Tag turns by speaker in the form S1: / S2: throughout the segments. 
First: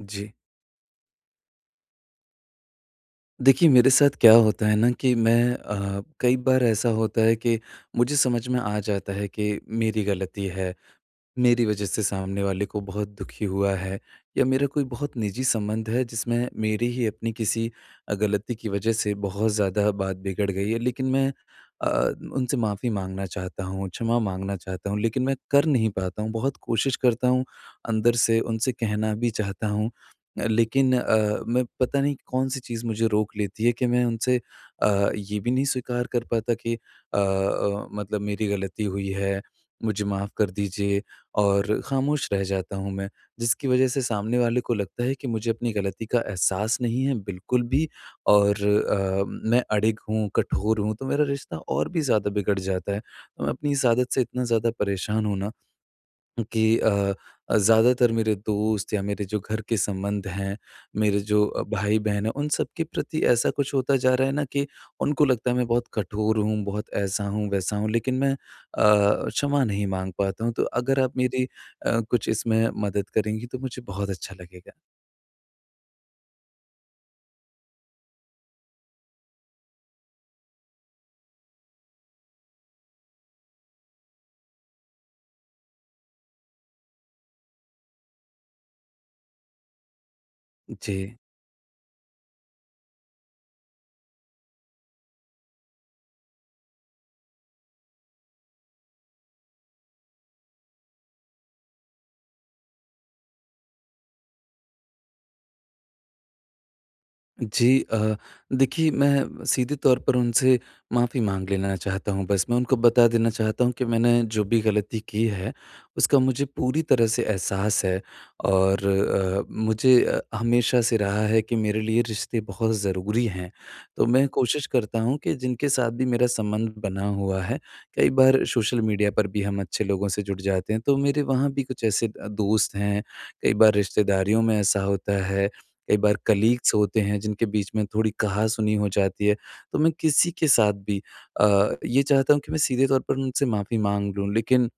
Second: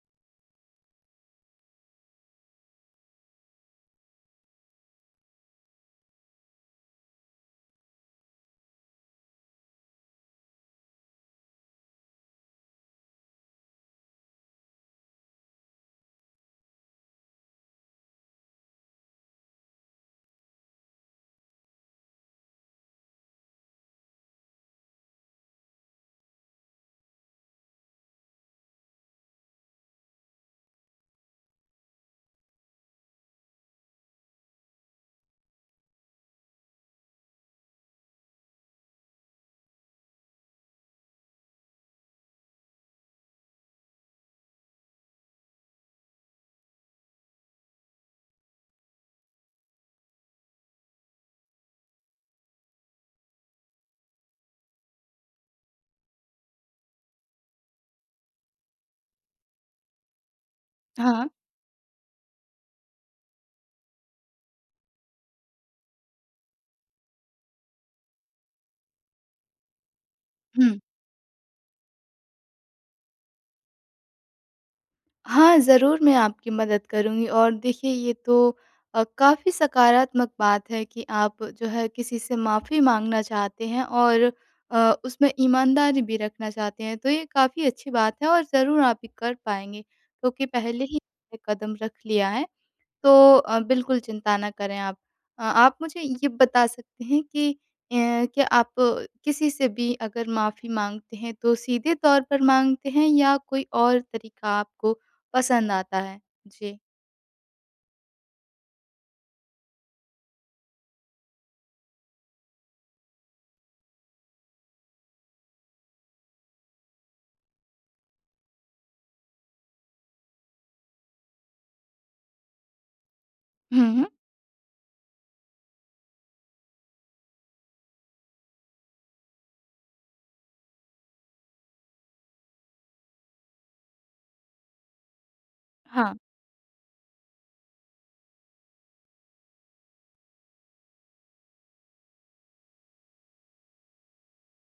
S1: जी। देखिए, मेरे साथ क्या होता है ना कि मैं कई बार ऐसा होता है कि मुझे समझ में आ जाता है कि मेरी गलती है। मेरी वजह से सामने वाले को बहुत दुखी हुआ है या मेरा कोई बहुत निजी संबंध है जिसमें मेरी ही अपनी किसी गलती की वजह से बहुत ज़्यादा बात बिगड़ गई है लेकिन मैं अ, उनसे माफ़ी मांगना चाहता हूँ, क्षमा मांगना चाहता हूँ लेकिन मैं कर नहीं पाता हूँ। बहुत कोशिश करता हूँ, अंदर से उनसे कहना भी चाहता हूँ लेकिन मैं पता नहीं कौन-सी चीज़ मुझे रोक लेती है कि मैं उनसे ये भी नहीं स्वीकार कर पाता कि मतलब मेरी गलती हुई है, मुझे माफ़ कर दीजिए। और खामोश रह जाता हूँ मैं, जिसकी वजह से सामने वाले को लगता है कि मुझे अपनी गलती का एहसास नहीं है बिल्कुल भी और मैं अड़िग हूँ, कठोर हूँ, तो मेरा रिश्ता और भी ज़्यादा बिगड़ जाता है। तो मैं अपनी इस आदत से इतना ज़्यादा परेशान हूँ ना कि ज़्यादातर मेरे दोस्त या मेरे जो घर के संबंध हैं, मेरे
S2: हाँ,
S1: जो भाई-बहन हैं, उन सबके प्रति ऐसा कुछ होता जा रहा है ना कि उनको लगता है मैं बहुत कठोर हूँ, बहुत ऐसा हूँ, वैसा हूँ, लेकिन मैं क्षमा नहीं माँग पाता हूँ। तो
S2: हुँ।
S1: अगर आप मेरी कुछ इसमें मदद करेंगी तो मुझे बहुत अच्छा लगेगा।
S2: हाँ, ज़रूर मैं आपकी मदद करूँगी और देखिए ये तो काफ़ी सकारात्मक बात है कि आप जो है किसी से माफ़ी माँगना चाहते हैं और उसमें ईमानदारी भी रखना चाहते हैं, तो ये काफ़ी अच्छी बात है और ज़रूर आप ये कर पाएँगे, क्योंकि पहले
S1: जी।
S2: ही आपने कदम रख लिया है। तो बिल्कुल चिंता ना करें आप। आप मुझे ये बता सकते हैं कि अ, क्या आप किसी से भी अगर माफ़ी माँगते हैं तो सीधे तौर पर माँगते हैं या कोई और तरीका आपको पसंद आता है? जी।
S1: जी। देखिए मैं सीधे तौर पर उनसे माफ़ी माँग लेना चाहता हूँ, बस मैं उनको बता देना चाहता हूँ कि मैंने जो भी गलती की है, उसका मुझे पूरी तरह से एहसास है और मुझे हमेशा से रहा है कि मेरे लिए रिश्ते बहुत ज़रूरी हैं।
S2: हुँ, हुँ।
S1: तो मैं कोशिश करता हूँ कि जिनके साथ भी मेरा संबंध बना हुआ है, कई बार सोशल मीडिया पर भी हम अच्छे लोगों से जुड़ जाते हैं, तो मेरे वहाँ भी कुछ ऐसे दोस्त हैं, कई बार रिश्तेदारियों में ऐसा होता है, कई बार
S2: हाँ।
S1: कलीग्स होते हैं जिनके बीच में थोड़ी कहा-सुनी हो जाती है, तो मैं किसी के साथ भी अ, ये चाहता हूँ कि मैं सीधे तौर पर उनसे माफ़ी माँग लूँ। लेकिन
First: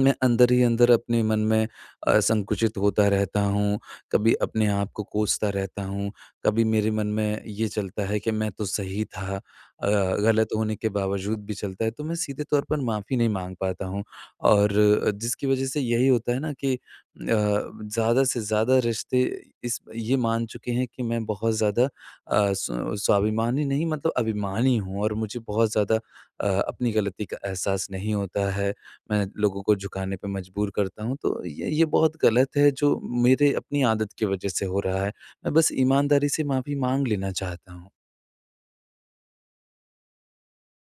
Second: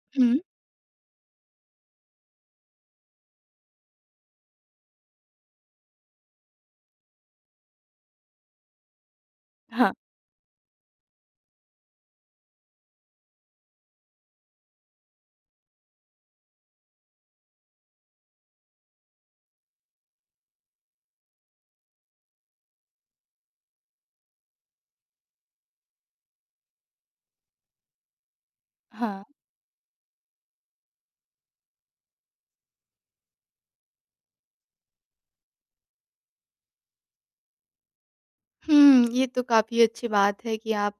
S1: मैं
S2: हुँ।
S1: अंदर ही अंदर अपने मन में संकुचित होता रहता हूँ, कभी अपने आप को कोसता रहता हूँ, कभी मेरे मन में ये चलता है कि मैं तो सही था, अ,
S2: हाँ,
S1: गलत होने के बावजूद भी चलता है, तो मैं सीधे तौर पर माफ़ी नहीं माँग पाता हूँ और जिसकी वज़ह से यही होता है ना कि ज़्यादा से ज़्यादा रिश्ते इस ये मान चुके हैं कि मैं बहुत ज़्यादा स्वाभिमानी नहीं मतलब अभिमानी हूँ और मुझे बहुत ज़्यादा अपनी गलती का एहसास नहीं होता है।
S2: हाँ।
S1: मैं लोगों को झुकाने पे मजबूर करता हूँ, तो ये बहुत गलत है जो मेरे अपनी आदत की वजह से हो रहा है। मैं बस ईमानदारी से माफ़ी माँग लेना चाहता हूँ।
S2: ये तो काफ़ी अच्छी बात है कि आप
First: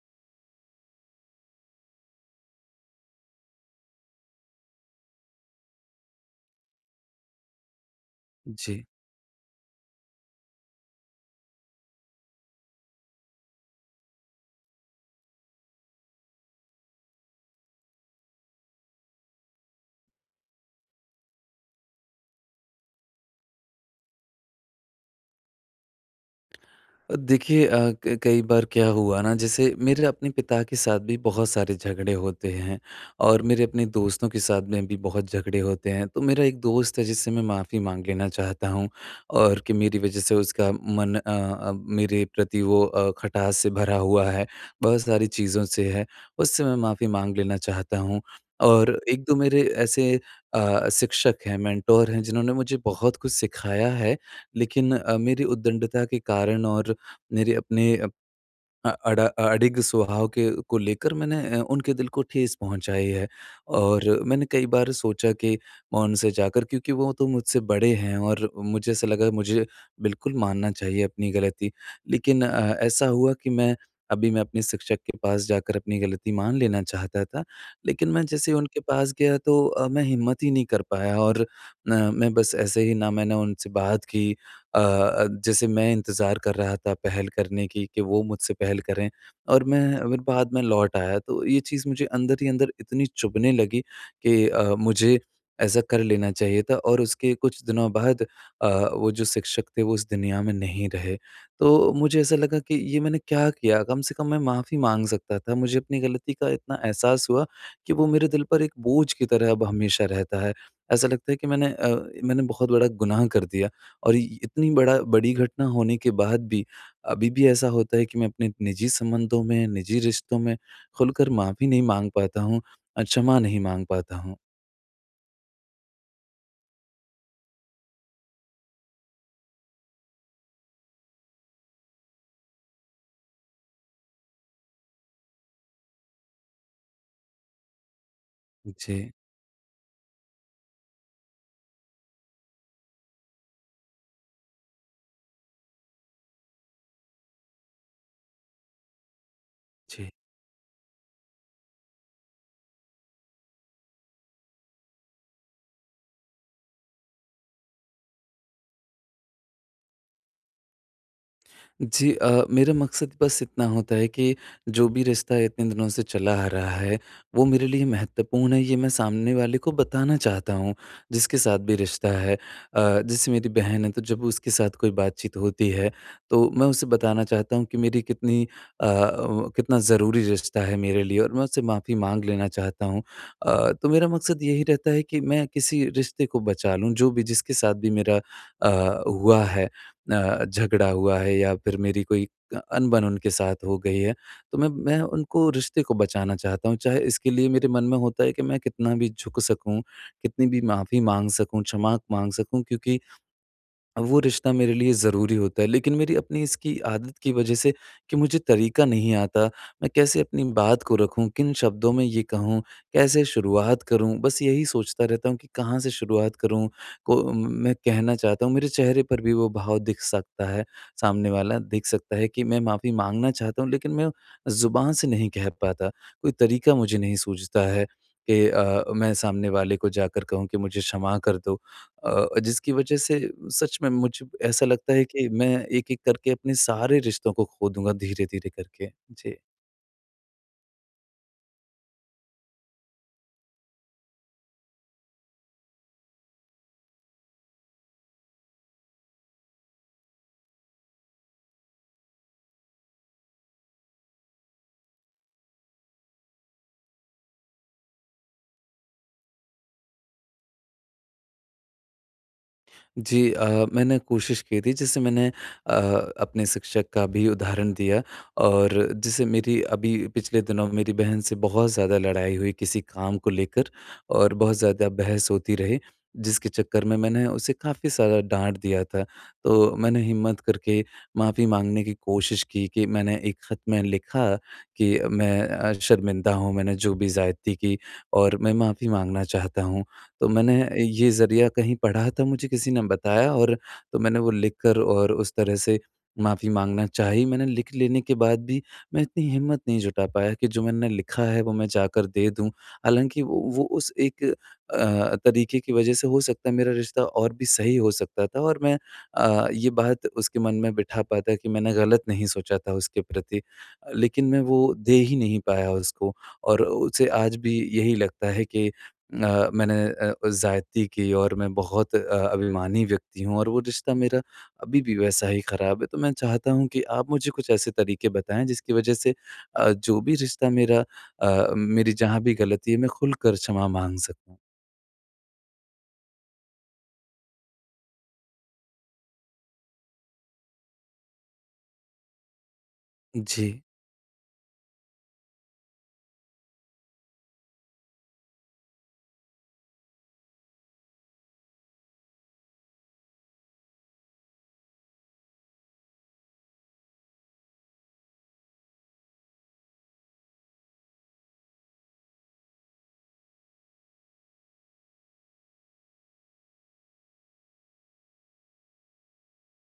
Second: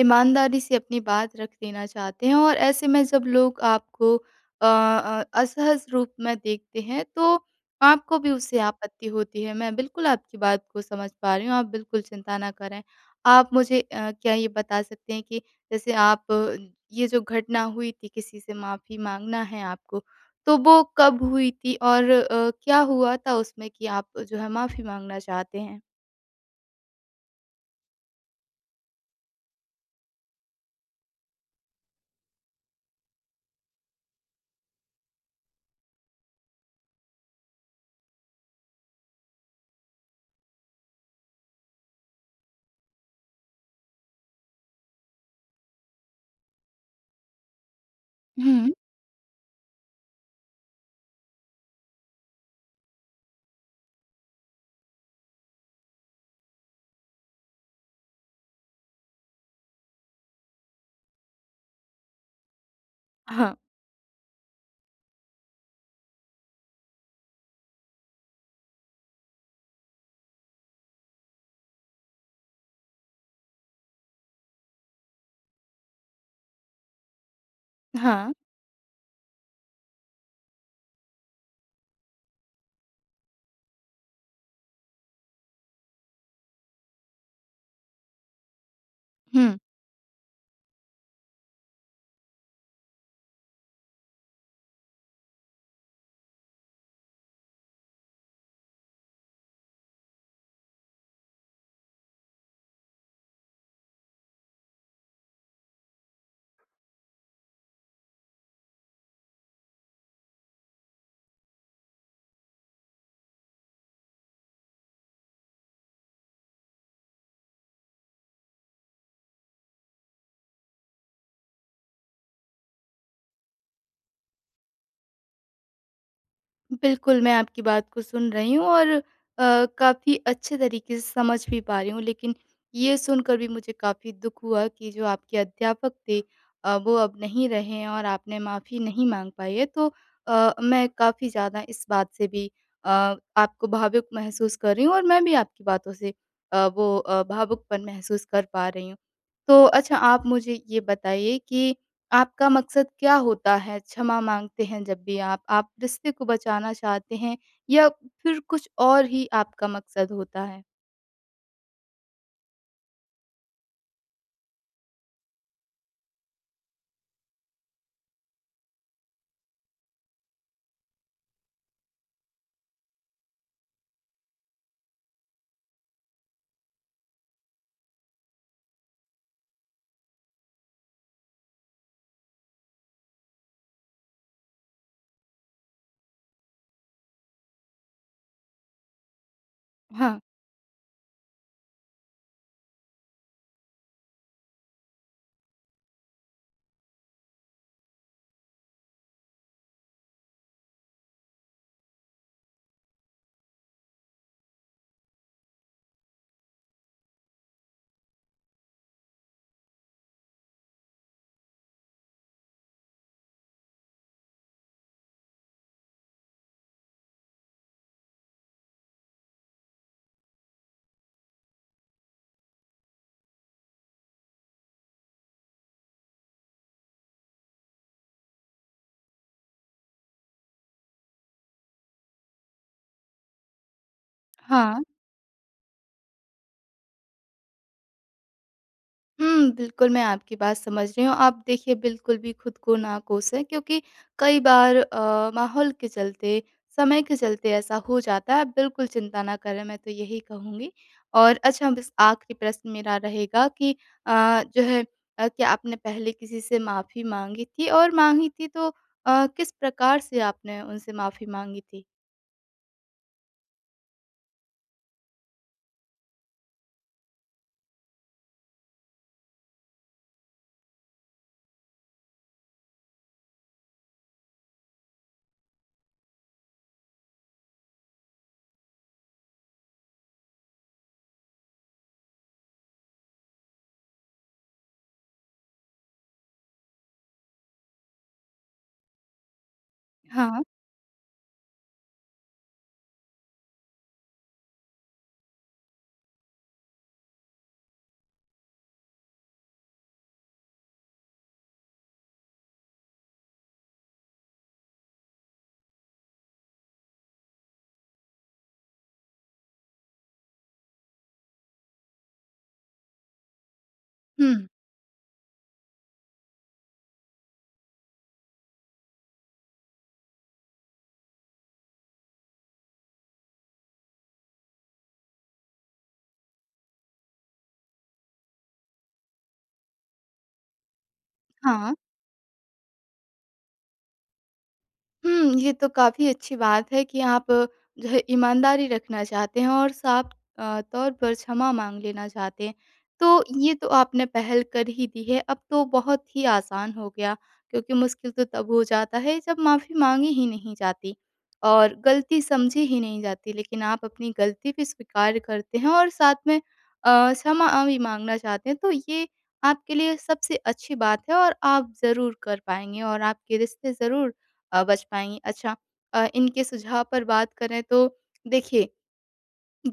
S2: ईमानदारी से अपनी बात रख देना चाहते हैं और ऐसे में जब लोग आपको असहज रूप में देखते हैं, तो आपको भी उससे
S1: जी।
S2: आपत्ति होती है। मैं बिल्कुल आपकी बात को समझ पा रही हूँ, आप बिल्कुल चिंता ना करें। आप मुझे क्या ये बता सकते हैं कि जैसे आप ये जो घटना हुई थी, किसी से माफ़ी माँगना है आपको, तो वो कब हुई थी और क्या हुआ था उसमें कि आप जो है माफ़ी माँगना चाहते हैं?
S1: देखिए अ, क कई बार क्या हुआ ना जैसे मेरे अपने पिता के साथ भी बहुत सारे झगड़े होते हैं और मेरे अपने दोस्तों के साथ में भी बहुत झगड़े होते हैं। तो मेरा एक दोस्त है जिससे मैं माफ़ी माँग लेना चाहता हूँ और कि मेरी वज़ह से उसका मन मेरे प्रति वो खटास से भरा हुआ है, बहुत सारी चीज़ों से है, उससे मैं माफ़ी माँग लेना चाहता हूँ।
S2: हुँ।
S1: और 1-2 मेरे ऐसे शिक्षक हैं, मेंटोर हैं जिन्होंने मुझे बहुत कुछ सिखाया है लेकिन मेरी उद्दंडता के कारण और मेरे अपने अ अड अडिग स्वभाव के को लेकर मैंने उनके दिल को ठेस पहुँचाई है
S2: हाँ।
S1: और मैंने कई बार सोचा कि मैं उनसे जाकर, क्योंकि वो तो मुझसे बड़े हैं और मुझे ऐसा लगा मुझे बिल्कुल मानना चाहिए अपनी गलती। लेकिन ऐसा हुआ कि मैं अभी मैं अपने शिक्षक के पास जाकर अपनी गलती मान लेना चाहता था, लेकिन मैं
S2: हाँ,
S1: जैसे ही उनके पास गया तो मैं हिम्मत ही नहीं कर पाया और मैं बस ऐसे ही ना मैंने उनसे बात की, जैसे मैं इंतज़ार कर रहा था पहल करने की कि वो मुझसे पहल करें
S2: हुँ।
S1: और मैं फिर बाद में लौट आया। तो ये चीज़ मुझे अंदर ही अंदर इतनी चुभने लगी कि मुझे ऐसा कर लेना चाहिए था और उसके कुछ दिनों बाद वो जो शिक्षक थे वो इस दुनिया में नहीं रहे। तो मुझे ऐसा लगा कि ये मैंने क्या किया? कम से कम मैं माफ़ी माँग सकता था। मुझे अपनी गलती का इतना एहसास हुआ कि वो मेरे दिल पर एक बोझ की तरह अब हमेशा रहता है। ऐसा लगता है कि मैंने मैंने बहुत बड़ा गुनाह कर दिया। और इ इतनी बड़ा बड़ी घटना होने के बाद भी अभी भी ऐसा होता है कि मैं अपने निजी संबंधों में, निजी रिश्तों में खुलकर माफ़ी नहीं माँग पाता हूँ और क्षमा नहीं माँग पाता हूँ।
S2: बिल्कुल, मैं आपकी बात को सुन रही हूँ और काफ़ी अच्छे तरीके से समझ भी पा रही हूँ। लेकिन ये सुनकर भी मुझे काफ़ी दुःख हुआ कि जो आपके अध्यापक थे वो अब नहीं रहे हैं और आपने माफ़ी नहीं
S1: जी,
S2: माँग पाई है। तो मैं काफ़ी ज़्यादा इस बात से भी अ, आपको भावुक महसूस कर रही हूँ और मैं भी आपकी बातों से वो भावुकपन महसूस कर पा रही हूँ। तो अच्छा
S1: जी।
S2: आप मुझे ये बताइए कि आपका मकसद क्या होता है? क्षमा माँगते हैं जब भी आप रिश्ते को बचाना चाहते हैं या फिर कुछ और ही आपका मकसद होता है?
S1: जी। मेरा मकसद बस इतना होता है कि जो भी रिश्ता इतने दिनों से चला आ रहा है, वो मेरे लिए महत्वपूर्ण है, ये मैं सामने वाले को बताना चाहता हूँ, जिसके साथ भी रिश्ता है। जैसे मेरी बहन है, तो जब उसके साथ कोई बातचीत होती है, तो मैं उसे बताना चाहता हूँ कि मेरी कितनी कितना ज़रूरी रिश्ता है मेरे लिए और मैं उससे माफ़ी माँग लेना चाहता हूँ। तो मेरा मकसद यही रहता है कि मैं किसी रिश्ते को बचा लूँ, जो भी जिसके साथ भी मेरा हुआ है।
S2: हाँ।
S1: झगड़ा हुआ है या फिर मेरी कोई अनबन उनके साथ हो गई है, तो मैं उनको रिश्ते को बचाना चाहता हूँ। चाहे इसके लिए मेरे मन में होता है कि मैं कितना भी झुक सकूँ, कितनी भी माफ़ी माँग सकूँ, क्षमा माँग सकूँ क्योंकि वो रिश्ता मेरे लिए ज़रूरी होता है। लेकिन मेरी अपनी इसकी आदत की वजह से कि मुझे तरीका नहीं आता, मैं कैसे अपनी बात को रखूँ, किन शब्दों में ये कहूँ, कैसे शुरुआत करूँ? बस यही सोचता रहता हूँ कि कहाँ से शुरुआत करूँ, को मैं कहना चाहता हूँ। मेरे चेहरे पर भी वो भाव दिख सकता है, सामने वाला देख सकता है कि मैं माफ़ी माँगना चाहता हूँ लेकिन मैं ज़ुबान से नहीं कह पाता। कोई तरीका मुझे नहीं सूझता है कि मैं सामने वाले को जाकर कहूँ कि मुझे क्षमा कर दो, जिसकी वजह से सच में मुझे ऐसा
S2: हाँ।
S1: लगता है कि मैं एक-एक करके अपने सारे रिश्तों को खो दूँगा धीरे-धीरे करके। जी।
S2: बिल्कुल, मैं आपकी बात समझ रही हूँ। आप देखिए बिल्कुल भी खुद को ना कोसें, क्योंकि कई बार माहौल के चलते, समय के चलते ऐसा हो जाता है। आप बिल्कुल चिंता ना करें, मैं तो यही कहूँगी। और अच्छा, बस आखिरी प्रश्न मेरा रहेगा कि जो है क्या आपने पहले किसी से माफ़ी माँगी थी, और माँगी थी तो किस प्रकार से आपने उनसे माफ़ी माँगी थी?
S1: जी। मैंने कोशिश की थी जैसे मैंने अ, अपने शिक्षक का भी उदाहरण दिया और जैसे मेरी अभी पिछले दिनों मेरी बहन से बहुत ज़्यादा लड़ाई हुई किसी काम को लेकर और बहुत ज़्यादा बहस होती रही जिसके चक्कर में मैंने उसे काफ़ी सारा डांट दिया था, तो मैंने हिम्मत करके माफ़ी मांगने की कोशिश की कि मैंने एक ख़त में लिखा कि मैं शर्मिंदा हूँ, मैंने जो भी ज़्यादती की और मैं माफ़ी मांगना चाहता हूँ, तो
S2: हाँ।
S1: मैंने ये ज़रिया कहीं पढ़ा था, मुझे किसी ने बताया और तो मैंने वो लिख कर और उस तरह से माफ़ी माँगना चाही। मैंने लिख लेने के बाद भी मैं इतनी हिम्मत नहीं जुटा पाया कि जो मैंने लिखा है वो मैं जाकर दे दूँ। हालाँकि वो उस एक तरीके की वज़ह से हो सकता है मेरा रिश्ता और भी सही हो सकता था और मैं ये बात उसके मन में बिठा पाता कि मैंने गलत नहीं सोचा था उसके प्रति। लेकिन मैं
S2: हुँ,
S1: वो दे ही नहीं पाया उसको और उसे आज भी यही लगता है कि मैंने ज़्यादती की और मैं बहुत अभिमानी व्यक्ति हूँ और वो रिश्ता मेरा अभी भी वैसा ही ख़राब है। तो मैं चाहता हूँ कि आप मुझे कुछ ऐसे तरीके बताएँ जिसकी वजह से जो भी रिश्ता मेरा
S2: हाँ।
S1: मेरी जहाँ भी गलती है मैं खुलकर क्षमा माँग सकूँ।
S2: ये तो काफ़ी अच्छी बात है कि आप जो है ईमानदारी रखना चाहते हैं और साफ तौर पर क्षमा माँग लेना चाहते हैं। तो ये
S1: जी।
S2: तो आपने पहल कर ही दी है, अब तो बहुत ही आसान हो गया, क्योंकि मुश्किल तो तब हो जाता है जब माफ़ी माँगी ही नहीं जाती और गलती समझी ही नहीं जाती। लेकिन आप अपनी गलती भी स्वीकार करते हैं और साथ में क्षमा भी माँगना चाहते हैं, तो ये आपके लिए सबसे अच्छी बात है और आप ज़रूर कर पाएँगे और आपके रिश्ते ज़रूर बच पाएँगी। अच्छा, इनके सुझाव पर बात करें तो देखिए,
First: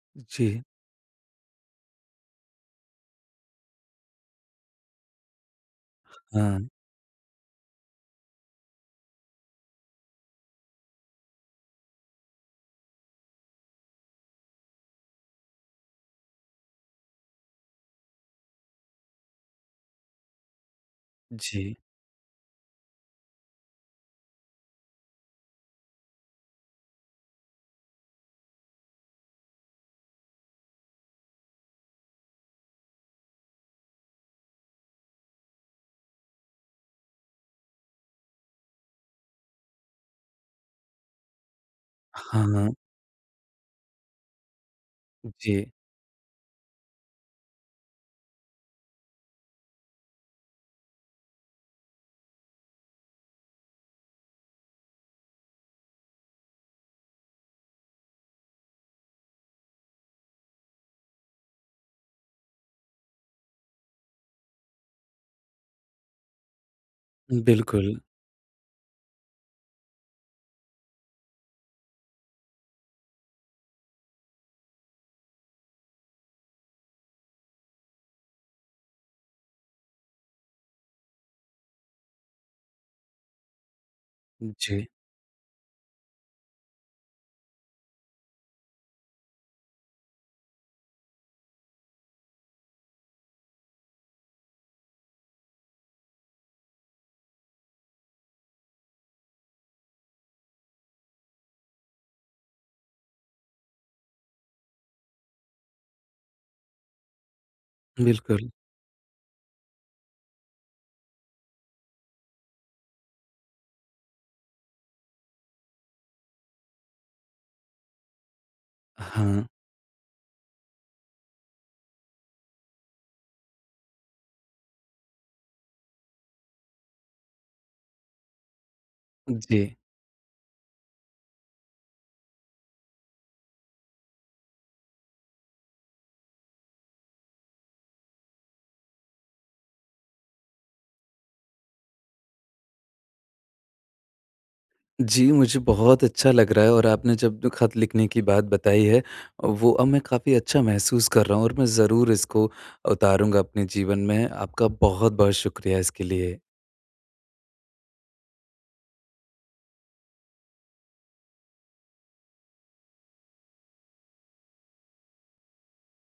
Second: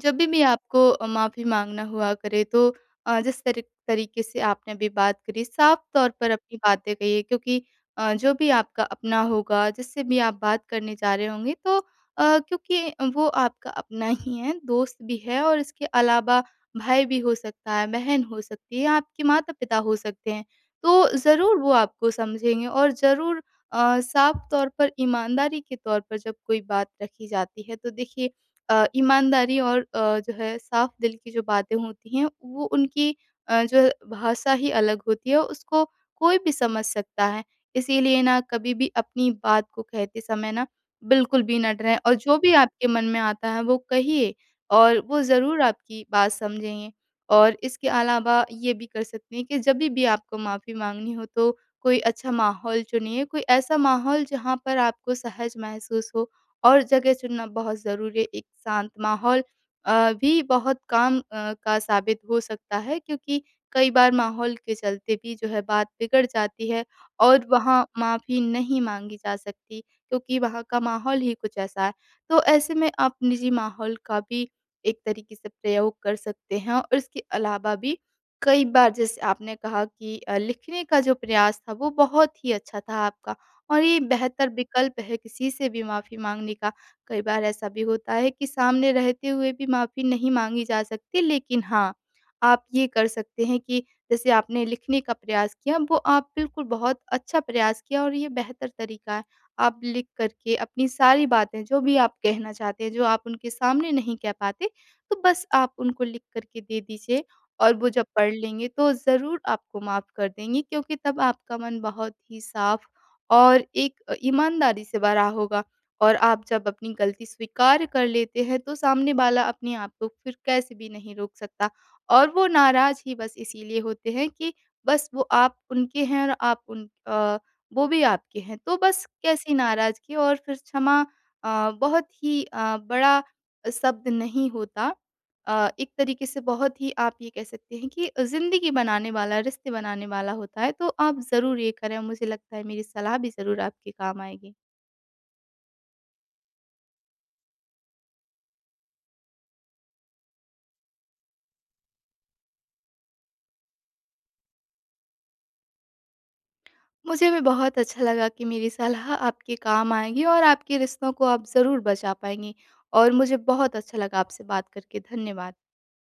S2: जब भी
S1: जी।
S2: आपको माफ़ी माँगना हुआ करे, तो जिस तरीके से आपने अभी बात करी, साफ तौर पर अपनी
S1: हाँ।
S2: बातें कहिए, क्योंकि जो भी आपका अपना होगा, जिससे भी आप बात करने जा रहे होंगे, तो क्योंकि वो आपका अपना ही है, दोस्त भी है और इसके अलावा भाई भी हो सकता है, बहन हो सकती है, आपके माता-पिता हो सकते हैं। तो ज़रूर वो
S1: जी।
S2: आपको समझेंगे। और ज़रूर साफ तौर पर, ईमानदारी के तौर पर जब कोई बात रखी जाती है, तो देखिए ईमानदारी और जो है साफ दिल की जो बातें होती हैं, वो उनकी जो है भाषा ही अलग होती है, उसको कोई भी समझ सकता है। इसीलिए ना कभी भी अपनी बात को कहते समय ना बिल्कुल भी ना डरें, और जो भी
S1: हाँ,
S2: आपके मन में आता है वो कहिए, और वो ज़रूर
S1: जी।
S2: आपकी बात समझेंगे। और इसके अलावा ये भी कर सकते हैं कि जभी भी आपको माफ़ी माँगनी हो, तो कोई अच्छा माहौल चुनिए, कोई ऐसा माहौल जहाँ पर आपको सहज महसूस हो। और जगह चुनना बहुत ज़रूरी है। एक शांत माहौल भी बहुत काम का साबित हो सकता है, क्योंकि कई बार माहौल के चलते भी जो है बात बिगड़ जाती है और वहाँ
S1: बिल्कुल।
S2: माफ़ी नहीं माँगी जा सकती, क्योंकि वहाँ का माहौल ही कुछ ऐसा है। तो ऐसे में आप निजी माहौल का भी एक तरीके से प्रयोग कर सकते हैं। और इसके अलावा भी कई बार, जैसे आपने कहा कि लिखने का जो प्रयास था, वो बहुत ही अच्छा था आपका। और ये बेहतर
S1: जी,
S2: विकल्प है किसी से भी माफ़ी माँगने का। कई बार ऐसा भी होता है कि सामने रहते हुए भी माफ़ी नहीं माँगी जा सकती, लेकिन हाँ, आप ये कर सकते हैं कि जैसे आपने लिखने का प्रयास किया, वो आप बिल्कुल बहुत अच्छा प्रयास किया और ये बेहतर तरीका है। आप लिख कर के अपनी सारी बातें, जो भी आप कहना चाहते हैं, जो आप उनके सामने नहीं कह पाते, तो बस आप उनको लिख कर के दे दीजिए, और वो जब पढ़
S1: बिल्कुल।
S2: लेंगे, तो ज़रूर आपको माफ़ कर देंगे, क्योंकि तब आपका मन बहुत ही साफ़ और एक ईमानदारी से भरा होगा। और आप जब अपनी गलती स्वीकार कर लेते हैं, तो सामने वाला
S1: हाँ।
S2: अपने आप को फिर कैसे भी नहीं रोक सकता, और वो नाराज़ ही बस इसीलिए होते हैं कि बस वो आप उनके हैं और आप वो भी आपके हैं। तो बस कैसी
S1: जी।
S2: नाराज़गी? और फिर क्षमा बहुत ही बड़ा शब्द नहीं होता। एक तरीके से बहुत ही आप ये कह सकते हैं कि ज़िंदगी बनाने वाला, रिश्ते बनाने वाला होता है, तो आप ज़रूर ये करें। मुझे लगता है मेरी सलाह भी ज़रूर आपके काम आएगी।
S1: जी, मुझे बहुत अच्छा लग रहा है और आपने जब जो खत लिखने की बात बताई है, वो अब मैं काफ़ी अच्छा महसूस कर रहा हूँ और मैं ज़रूर इसको उतारूँगा अपने जीवन में। आपका बहुत-बहुत शुक्रिया इसके लिए।
S2: मुझे भी बहुत अच्छा लगा कि मेरी सलाह आपके काम आएगी और आपके रिश्तों को आप ज़रूर बचा पाएँगी, और मुझे बहुत अच्छा लगा आपसे बात करके। धन्यवाद।